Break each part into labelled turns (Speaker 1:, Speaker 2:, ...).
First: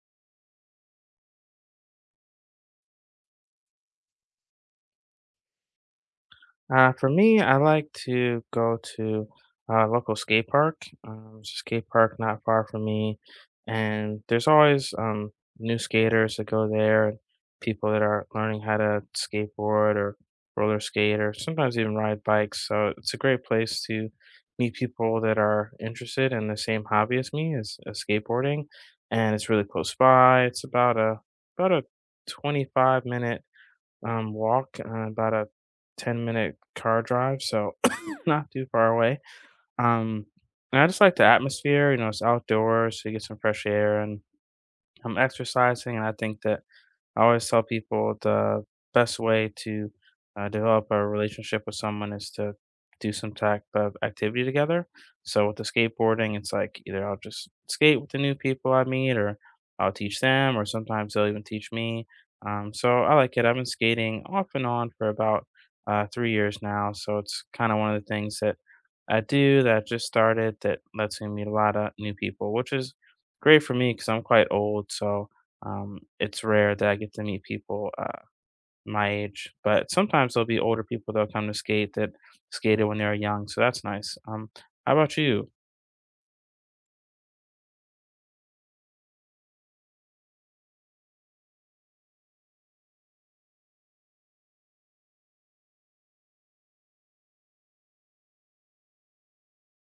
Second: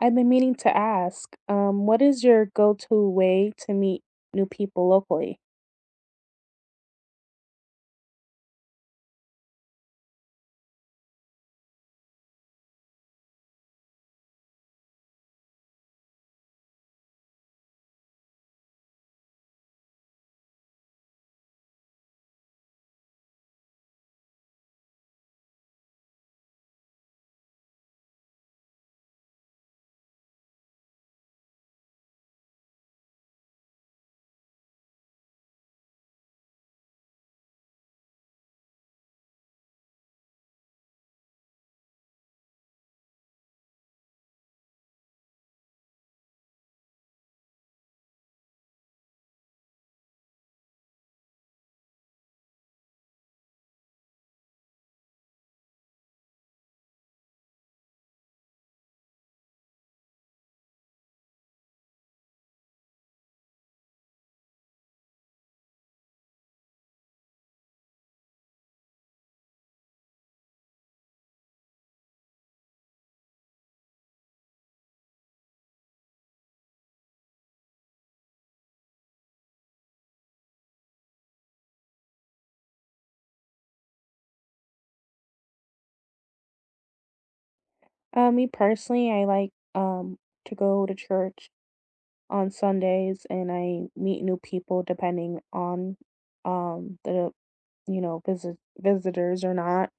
Speaker 1: I've been meaning to ask, what is your go-to way to meet new people locally?
Speaker 2: For me, I like to go to a local skate park. There's a skate park not far from me, and there's always new skaters that go there and people that are learning how to skateboard or roller skate or sometimes even ride bikes. So it's a great place to meet people that are interested in the same hobby as me as skateboarding, and it's really close by. It's about a 25 minute walk, about a 10-minute car drive, so not too far away. Um, and I just like the atmosphere, you know, it's outdoors, so you get some fresh air and I'm exercising. And I think that I always tell people the best way to develop a relationship with someone is to do some type of activity together. So with the skateboarding, it's like either I'll just skate with the new people I meet, or I'll teach them, or sometimes they'll even teach me. So I like it. I've been skating off and on for about 3 years now. So it's kind of one of the things that I do that I just started that lets me meet a lot of new people, which is great for me because I'm quite old. So it's rare that I get to meet people my age, but sometimes there'll be older people that'll come to skate that skated when they were young, so that's nice. How about you?
Speaker 1: Me personally, I like to go to church on Sundays, and I meet new people depending on the visitors or not.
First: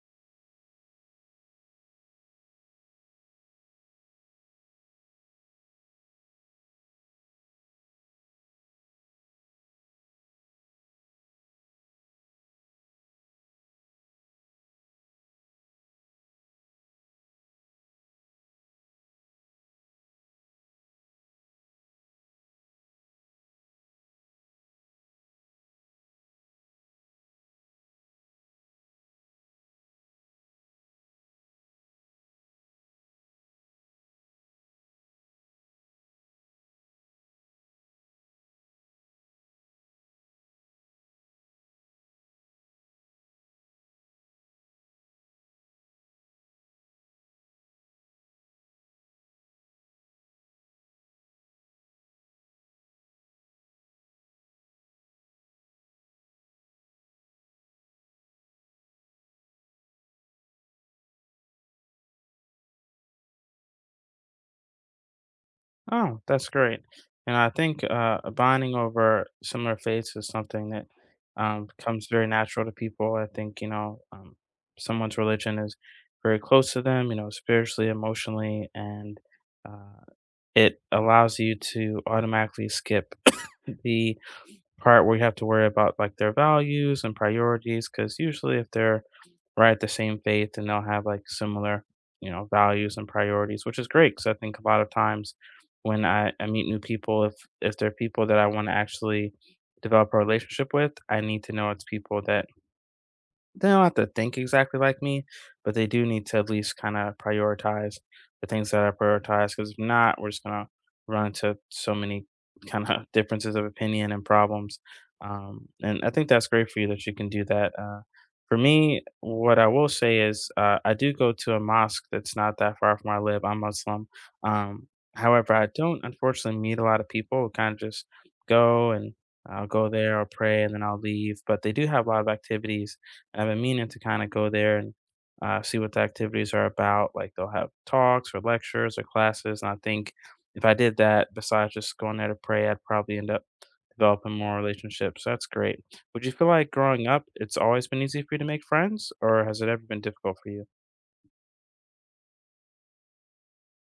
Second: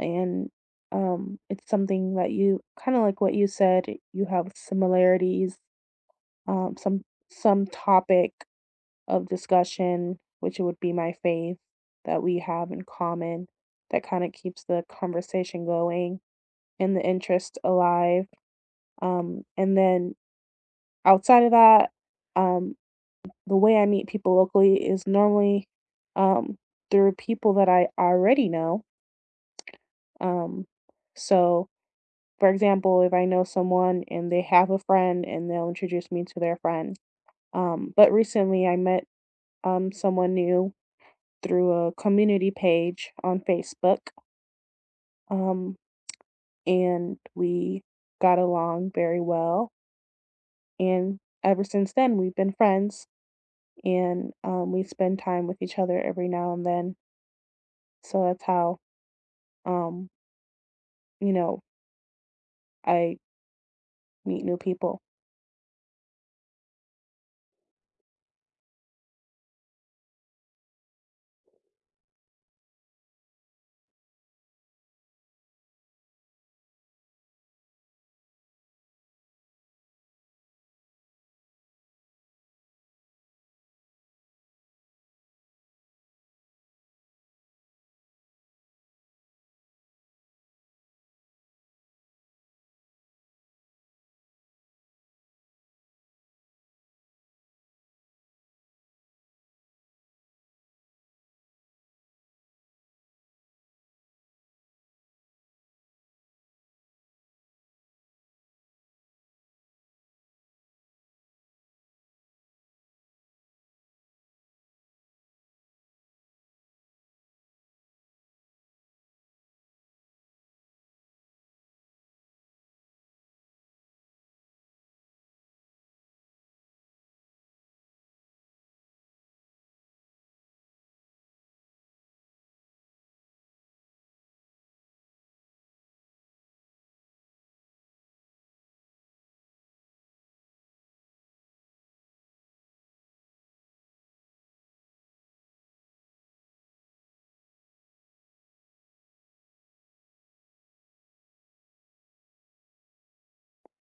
Speaker 1: And it's something that, you kind of like what you said, you have similarities, um some some topic of discussion, which would be my faith that we have in common, that kind of keeps the conversation going and the interest alive. And then outside of that, um, the way I meet people locally is normally, um, through people that I already know. Um, so, for example, if I know someone and they have a friend, and they'll introduce me to their friend. But recently I met, someone new through a community page on Facebook. Um, and we got along very well. And ever since then, we've been friends, and we spend time with each other every now and then. So that's how, um, you know, I meet new people.
Speaker 2: Oh, that's great. And I think bonding over similar faiths is something that comes very natural to people. I think you know someone's religion is very close to them, you know, spiritually, emotionally, and uh, it allows you to automatically skip the part where you have to worry about like their values and priorities because usually if they're right at the same faith and they'll have like similar you know values and priorities, which is great because I think a lot of times when I meet new people, if they're people that I want to actually develop a relationship with, I need to know it's people that they don't have to think exactly like me, but they do need to at least kinda prioritize the things that I prioritize. Because if not, we're just gonna run into so many kinda differences of opinion and problems. And I think that's great for you that you can do that. For me, what I will say is, I do go to a mosque that's not that far from where I live. I'm Muslim. Um, however, I don't unfortunately meet a lot of people, kinda just go and I'll go there, I'll pray, and then I'll leave, but they do have a lot of activities and I've been meaning to kind of go there and see what the activities are about. Like they'll have talks or lectures or classes. And I think if I did that, besides just going there to pray, I'd probably end up developing more relationships. That's great. Would you feel like growing up, it's always been easy for you to make friends, or has it ever been difficult for you?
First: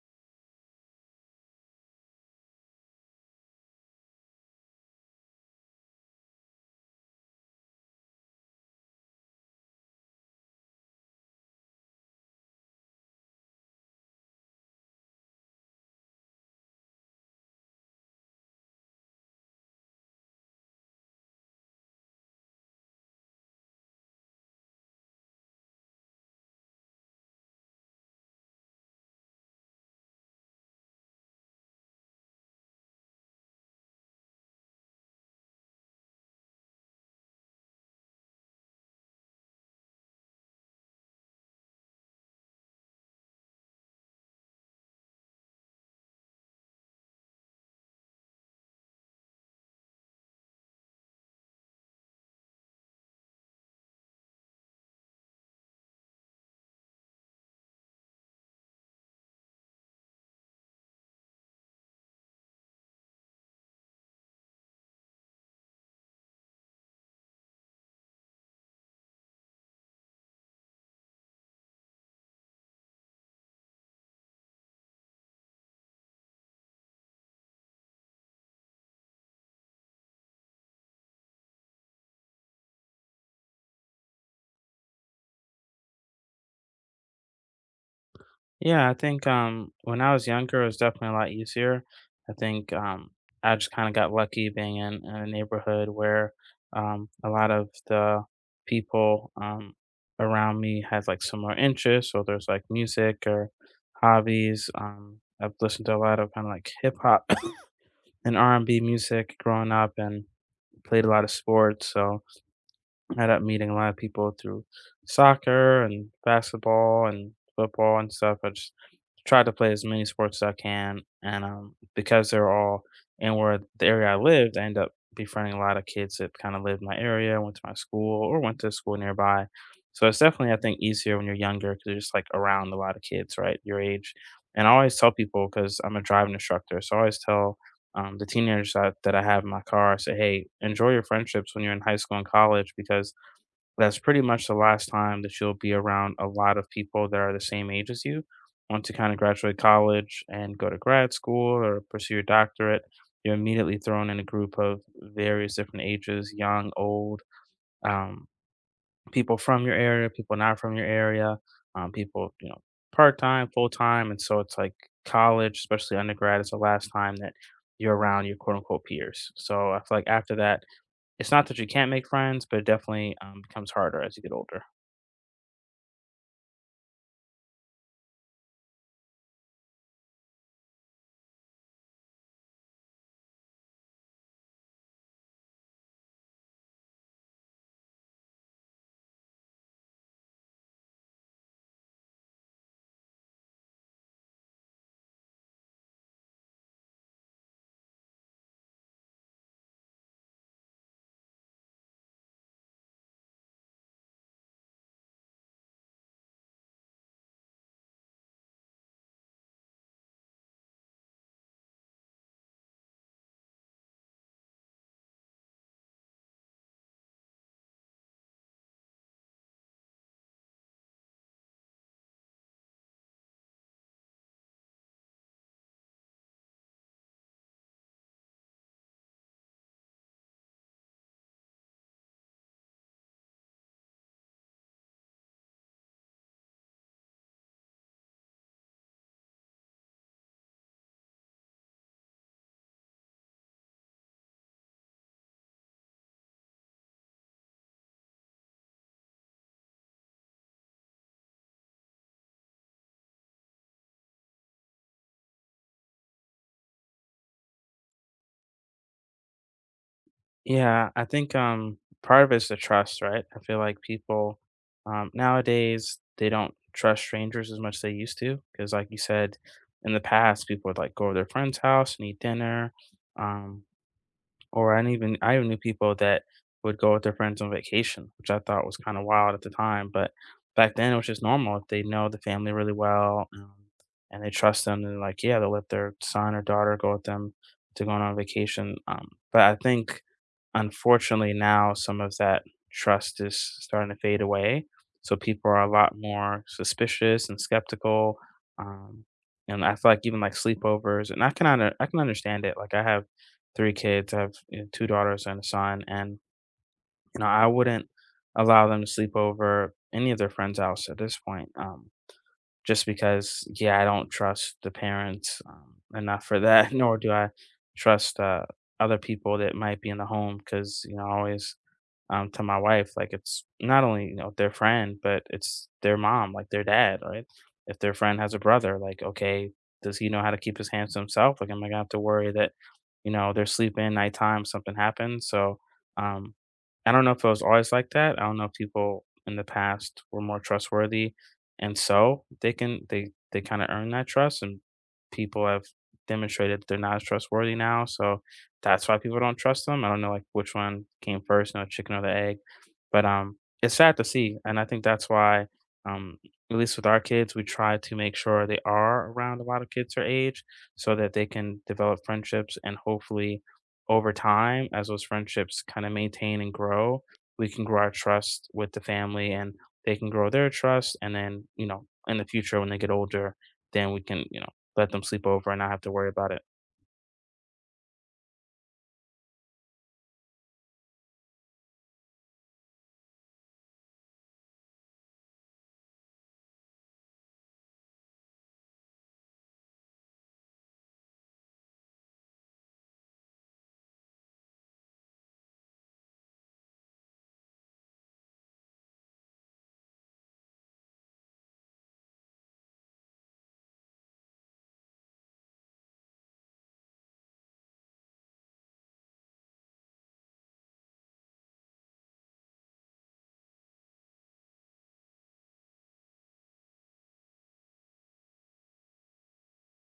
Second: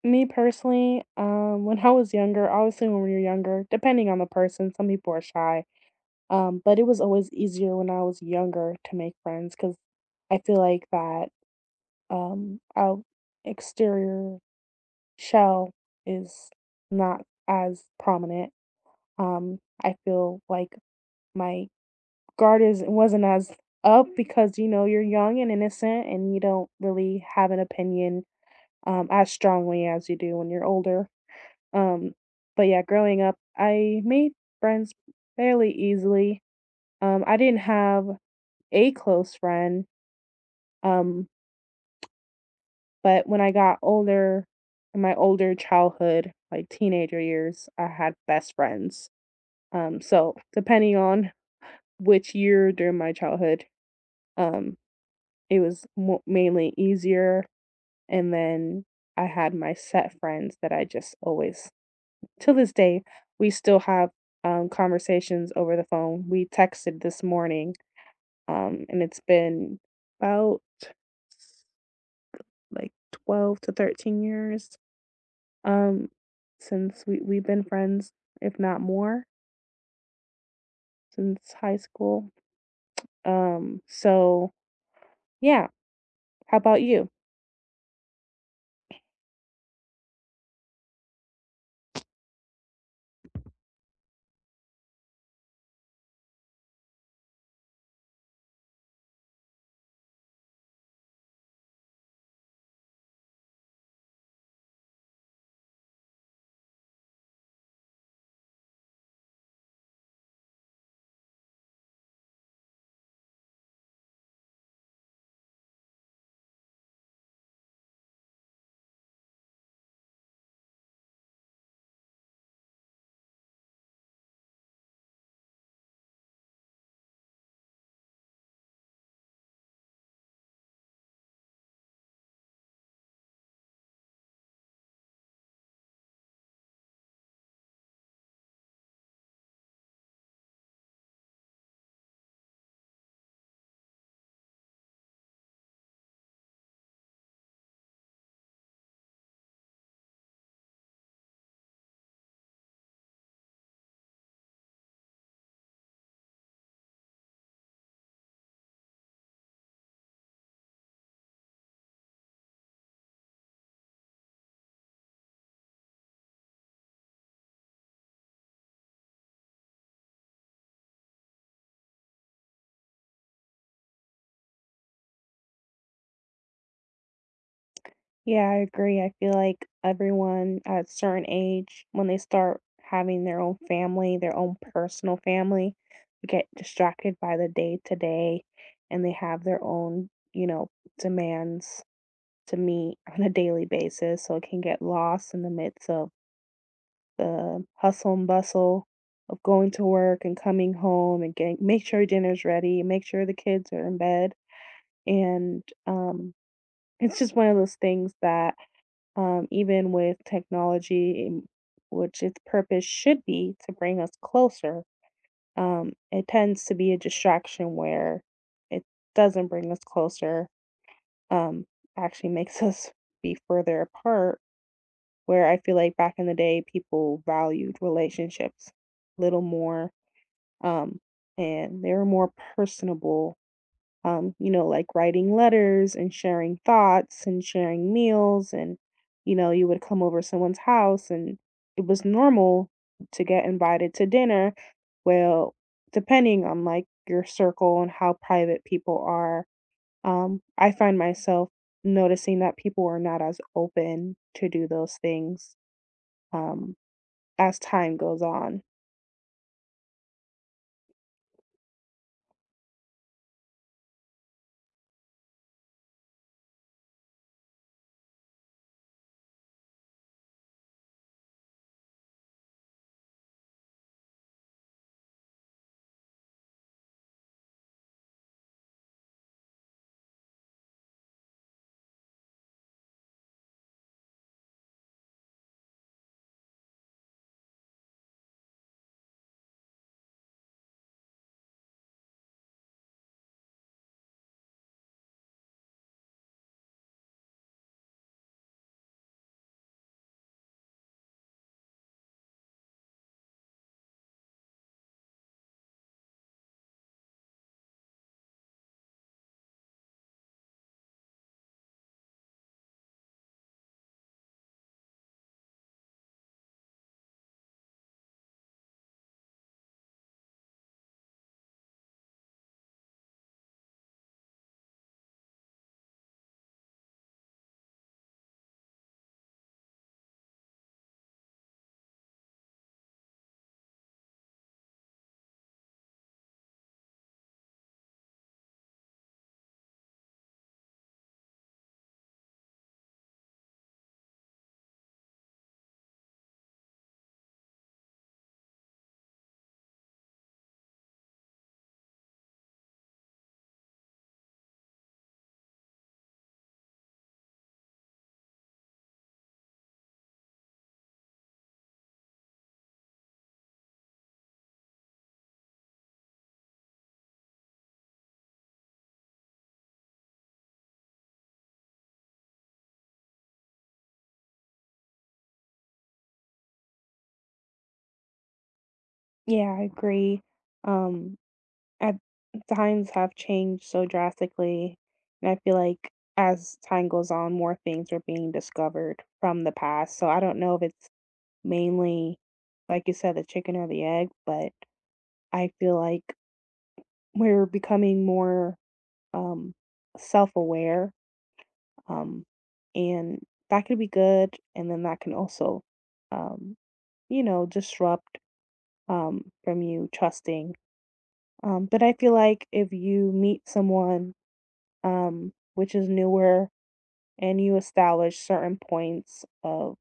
Speaker 1: Me personally, when I was younger, obviously, when you're younger, depending on the person, some people are shy. But it was always easier when I was younger to make friends, because I feel like that, our exterior shell is not as prominent. I feel like my guard is wasn't as up, because you know you're young and innocent, and you don't really have an opinion as strongly as you do when you're older. Um, but yeah, growing up, I made friends fairly easily. I didn't have a close friend. Um, But when I got older, in my older childhood, like teenager years, I had best friends. So depending on which year during my childhood, um, it was mainly easier. And then I had my set friends that I just always, till this day, we still have conversations over the phone. We texted this morning, and it's been about like 12 to 13 years, Um, since we've been friends, if not more, since high school. So yeah. How about you?
Speaker 2: Yeah, I think when I was younger, it was definitely a lot easier. I think I just kind of got lucky being in a neighborhood where a lot of the people around me had like similar interests. So there's like music or hobbies. I've listened to a lot of kind of like hip hop and R and B music growing up, and played a lot of sports. So I ended up meeting a lot of people through soccer and basketball and football and stuff. I just try to play as many sports as I can, and, because they're all in where the area I lived, I end up befriending a lot of kids that kinda lived in my area, went to my school, or went to school nearby. So it's definitely, I think, easier when you're younger because 'cause you're just, like, around a lot of kids, right, your age. And I always tell people because 'cause I'm a driving instructor, so I always tell, the teenagers that I have in my car, I say, "Hey, enjoy your friendships when you're in high school and college because that's pretty much the last time that you'll be around a lot of people that are the same age as you. Once you kind of graduate college and go to grad school or pursue your doctorate, you're immediately thrown in a group of various different ages, young, old, um, people from your area, people not from your area, people, you know, part time, full time. And so it's like college, especially undergrad, is the last time that you're around your quote unquote peers. So I feel like after that, it's not that you can't make friends, but it definitely becomes harder as you get older.
Speaker 1: Yeah, I agree. I feel like everyone at a certain age, when they start having their own family, their own personal family, they get distracted by the day to day, and they have their own, you know, demands to meet on a daily basis. So it can get lost in the midst of the hustle and bustle of going to work and coming home and getting make sure dinner's ready, make sure the kids are in bed. And it's just one of those things that, even with technology, which its purpose should be to bring us closer, it tends to be a distraction where it doesn't bring us closer, um, actually makes us be further apart, where I feel like back in the day, people valued relationships a little more, um, and they were more personable. You know, like writing letters and sharing thoughts and sharing meals, and you know, you would come over someone's house, and it was normal to get invited to dinner. Well, depending on like your circle and how private people are, I find myself noticing that people are not as open to do those things. Um, as time goes on.
Speaker 2: Yeah, I think part of it's the trust, right? I feel like people nowadays they don't trust strangers as much as they used to because like you said in the past people would like go to their friend's house and eat dinner. Um or I knew, even I even knew people that would go with their friends on vacation, which I thought was kind of wild at the time, but back then it was just normal. If they know the family really well, and they trust them, and like, yeah, they'll let their son or daughter go with them to go on vacation. But I think unfortunately now some of that trust is starting to fade away. So people are a lot more suspicious and skeptical. Um, and I feel like even like sleepovers, and I can I can understand it. Like I have 3 kids. I have, you know, 2 daughters and a son, and, you know, I wouldn't allow them to sleep over any of their friends' house at this point, just because, yeah, I don't trust the parents, enough for that, nor do I trust, other people that might be in the home. Because you know, I always to my wife. Like it's not only you know their friend, but it's their mom, like their dad, right? If their friend has a brother, like okay, does he know how to keep his hands to himself? Like am I gonna have to worry that you know they're sleeping nighttime, something happens? So um, I don't know if it was always like that. I don't know if people in the past were more trustworthy, and so they can they kind of earn that trust, and people have demonstrated they're not as trustworthy now. So that's why people don't trust them. I don't know, like, which one came first, you know, chicken or the egg, but, it's sad to see, and I think that's why, um, at least with our kids, we try to make sure they are around a lot of kids their age so that they can develop friendships, and hopefully, over time, as those friendships kinda maintain and grow, we can grow our trust with the family, and they can grow their trust, and then, you know, in the future, when they get older, then we can, you know, let them sleep over and not have to worry about it.
Speaker 1: Yeah, I agree. Um, at times have changed so drastically, and I feel like as time goes on, more things are being discovered from the past. So I don't know if it's mainly, like you said, the chicken or the egg, but I feel like we're becoming more, um, self-aware, um, and that could be good, and then that can also, um, you know, disrupt, from you trusting. But I feel like if you meet someone, which is newer, and you establish certain points of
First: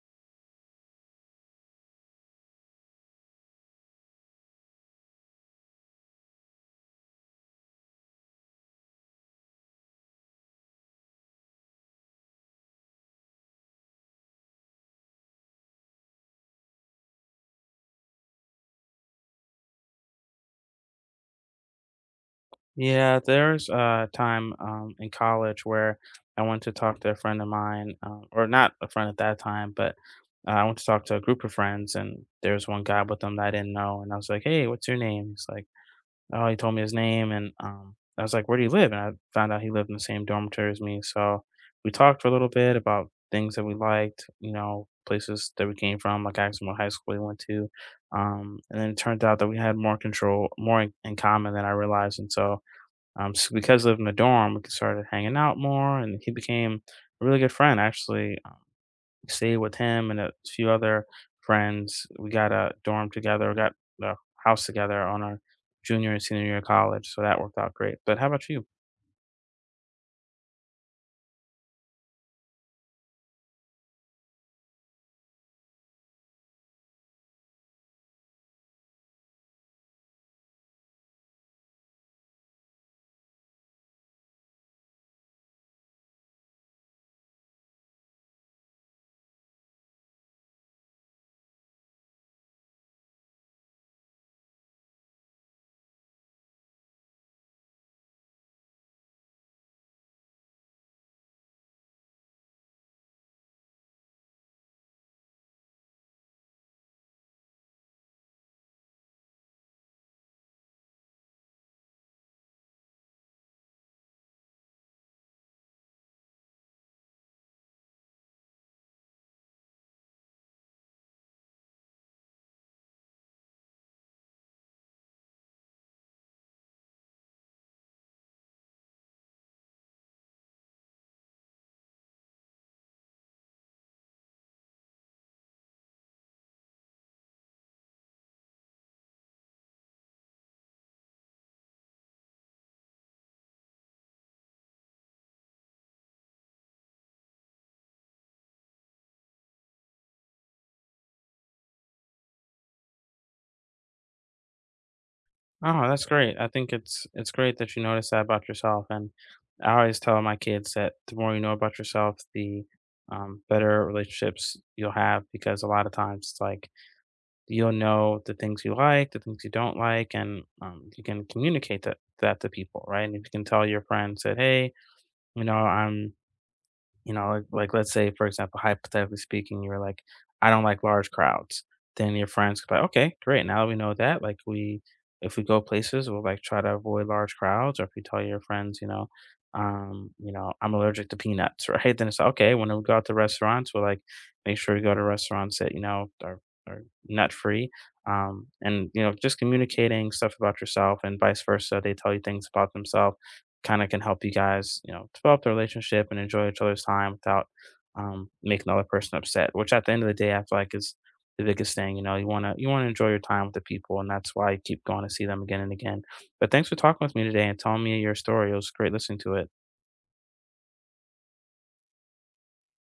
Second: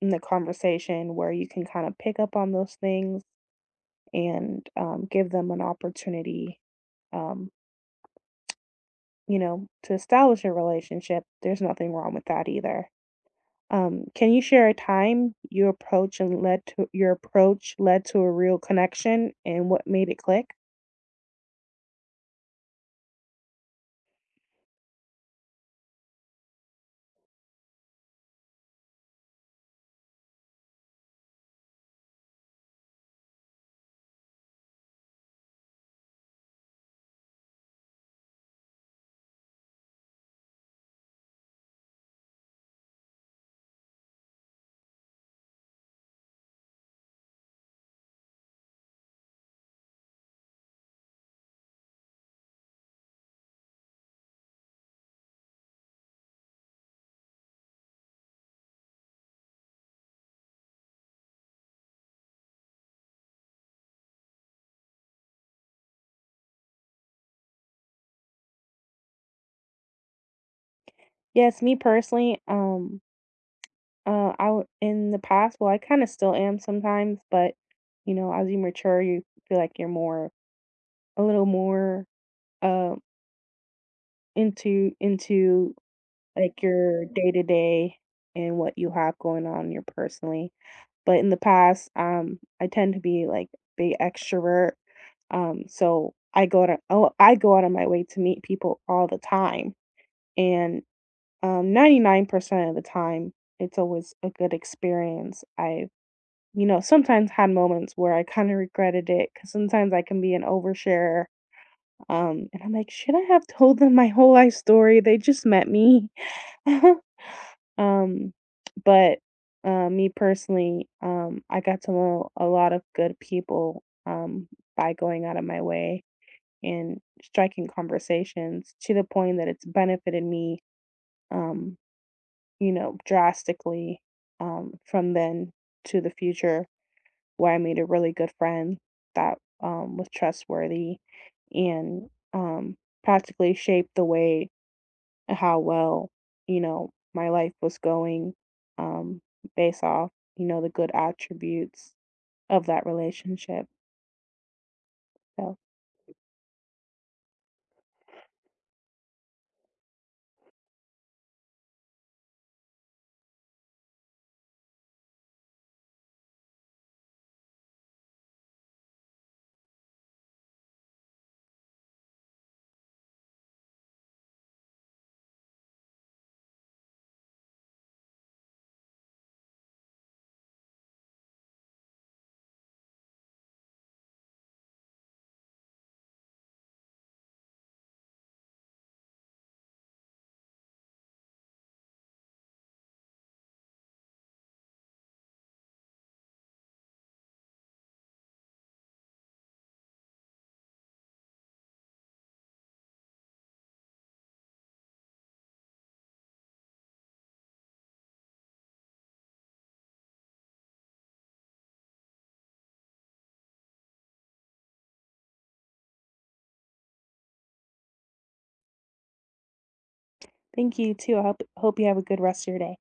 Speaker 1: in the conversation where you can kind of pick up on those things, and, give them an opportunity, um you know, to establish a relationship, there's nothing wrong with that either. Can you share a time your approach and led to your approach led to a real connection and what made it click?
Speaker 2: Yeah, there's a time in college where I went to talk to a friend of mine, or not a friend at that time, but I went to talk to a group of friends, and there was one guy with them that I didn't know, and I was like, "Hey, what's your name?" He's like, "Oh," he told me his name, and I was like, "Where do you live?" And I found out he lived in the same dormitory as me, so we talked for a little bit about things that we liked, you know, places that we came from. Like I asked him what high school he went to, and then it turned out that we had more in common than I realized, and so. So because I lived in the dorm, we could started hanging out more, and he became a really good friend. Actually, stayed with him and a few other friends. We got a dorm together, got a house together on our junior and senior year of college, so that worked out great. But how about you?
Speaker 1: Yes, me personally, in the past, well, I kind of still am sometimes, but you know, as you mature, you feel like you're more a little more uh into like your day to day, and what you have going on in your personally. But in the past, I tend to be like big extrovert. I go out of my way to meet people all the time. And 99% of the time it's always a good experience. I, you know, sometimes had moments where I kind of regretted it, because sometimes I can be an overshare. And I'm like, should I have told them my whole life story? They just met me. Um, but, me personally, I got to know a lot of good people, by going out of my way and striking conversations to the point that it's benefited me, um, you know, drastically, from then to the future, where I made a really good friend that, was trustworthy, and, practically shaped the way how well, you know, my life was going, um based off, you know, the good attributes of that relationship. So
Speaker 2: Oh, that's great. I think it's great that you notice that about yourself, and I always tell my kids that the more you know about yourself, the better relationships you'll have because a lot of times it's like you'll know the things you like, the things you don't like, and you can communicate that to people, right? And if you can tell your friends that, hey, you know, I'm you know, like, let's say, for example, hypothetically speaking, you were like, "I don't like large crowds." Then your friends could be like, "Okay, great. Now that we know that. Like, we if we go places, we'll like try to avoid large crowds." Or if you tell your friends, you know, I'm allergic to peanuts, right? Then it's like, okay. When we go out to restaurants, we'll like make sure we go to restaurants that you know are nut free. And you know, just communicating stuff about yourself and vice versa. They tell you things about themselves kind of can help you guys, you know, develop the relationship and enjoy each other's time without making the other person upset. Which at the end of the day, I feel like is the biggest thing. You know, you wanna enjoy your time with the people, and that's why you keep going to see them again and again. But thanks for talking with me today and telling me your story. It was great listening to it.
Speaker 1: thank you too. I hope you have a good rest of your day.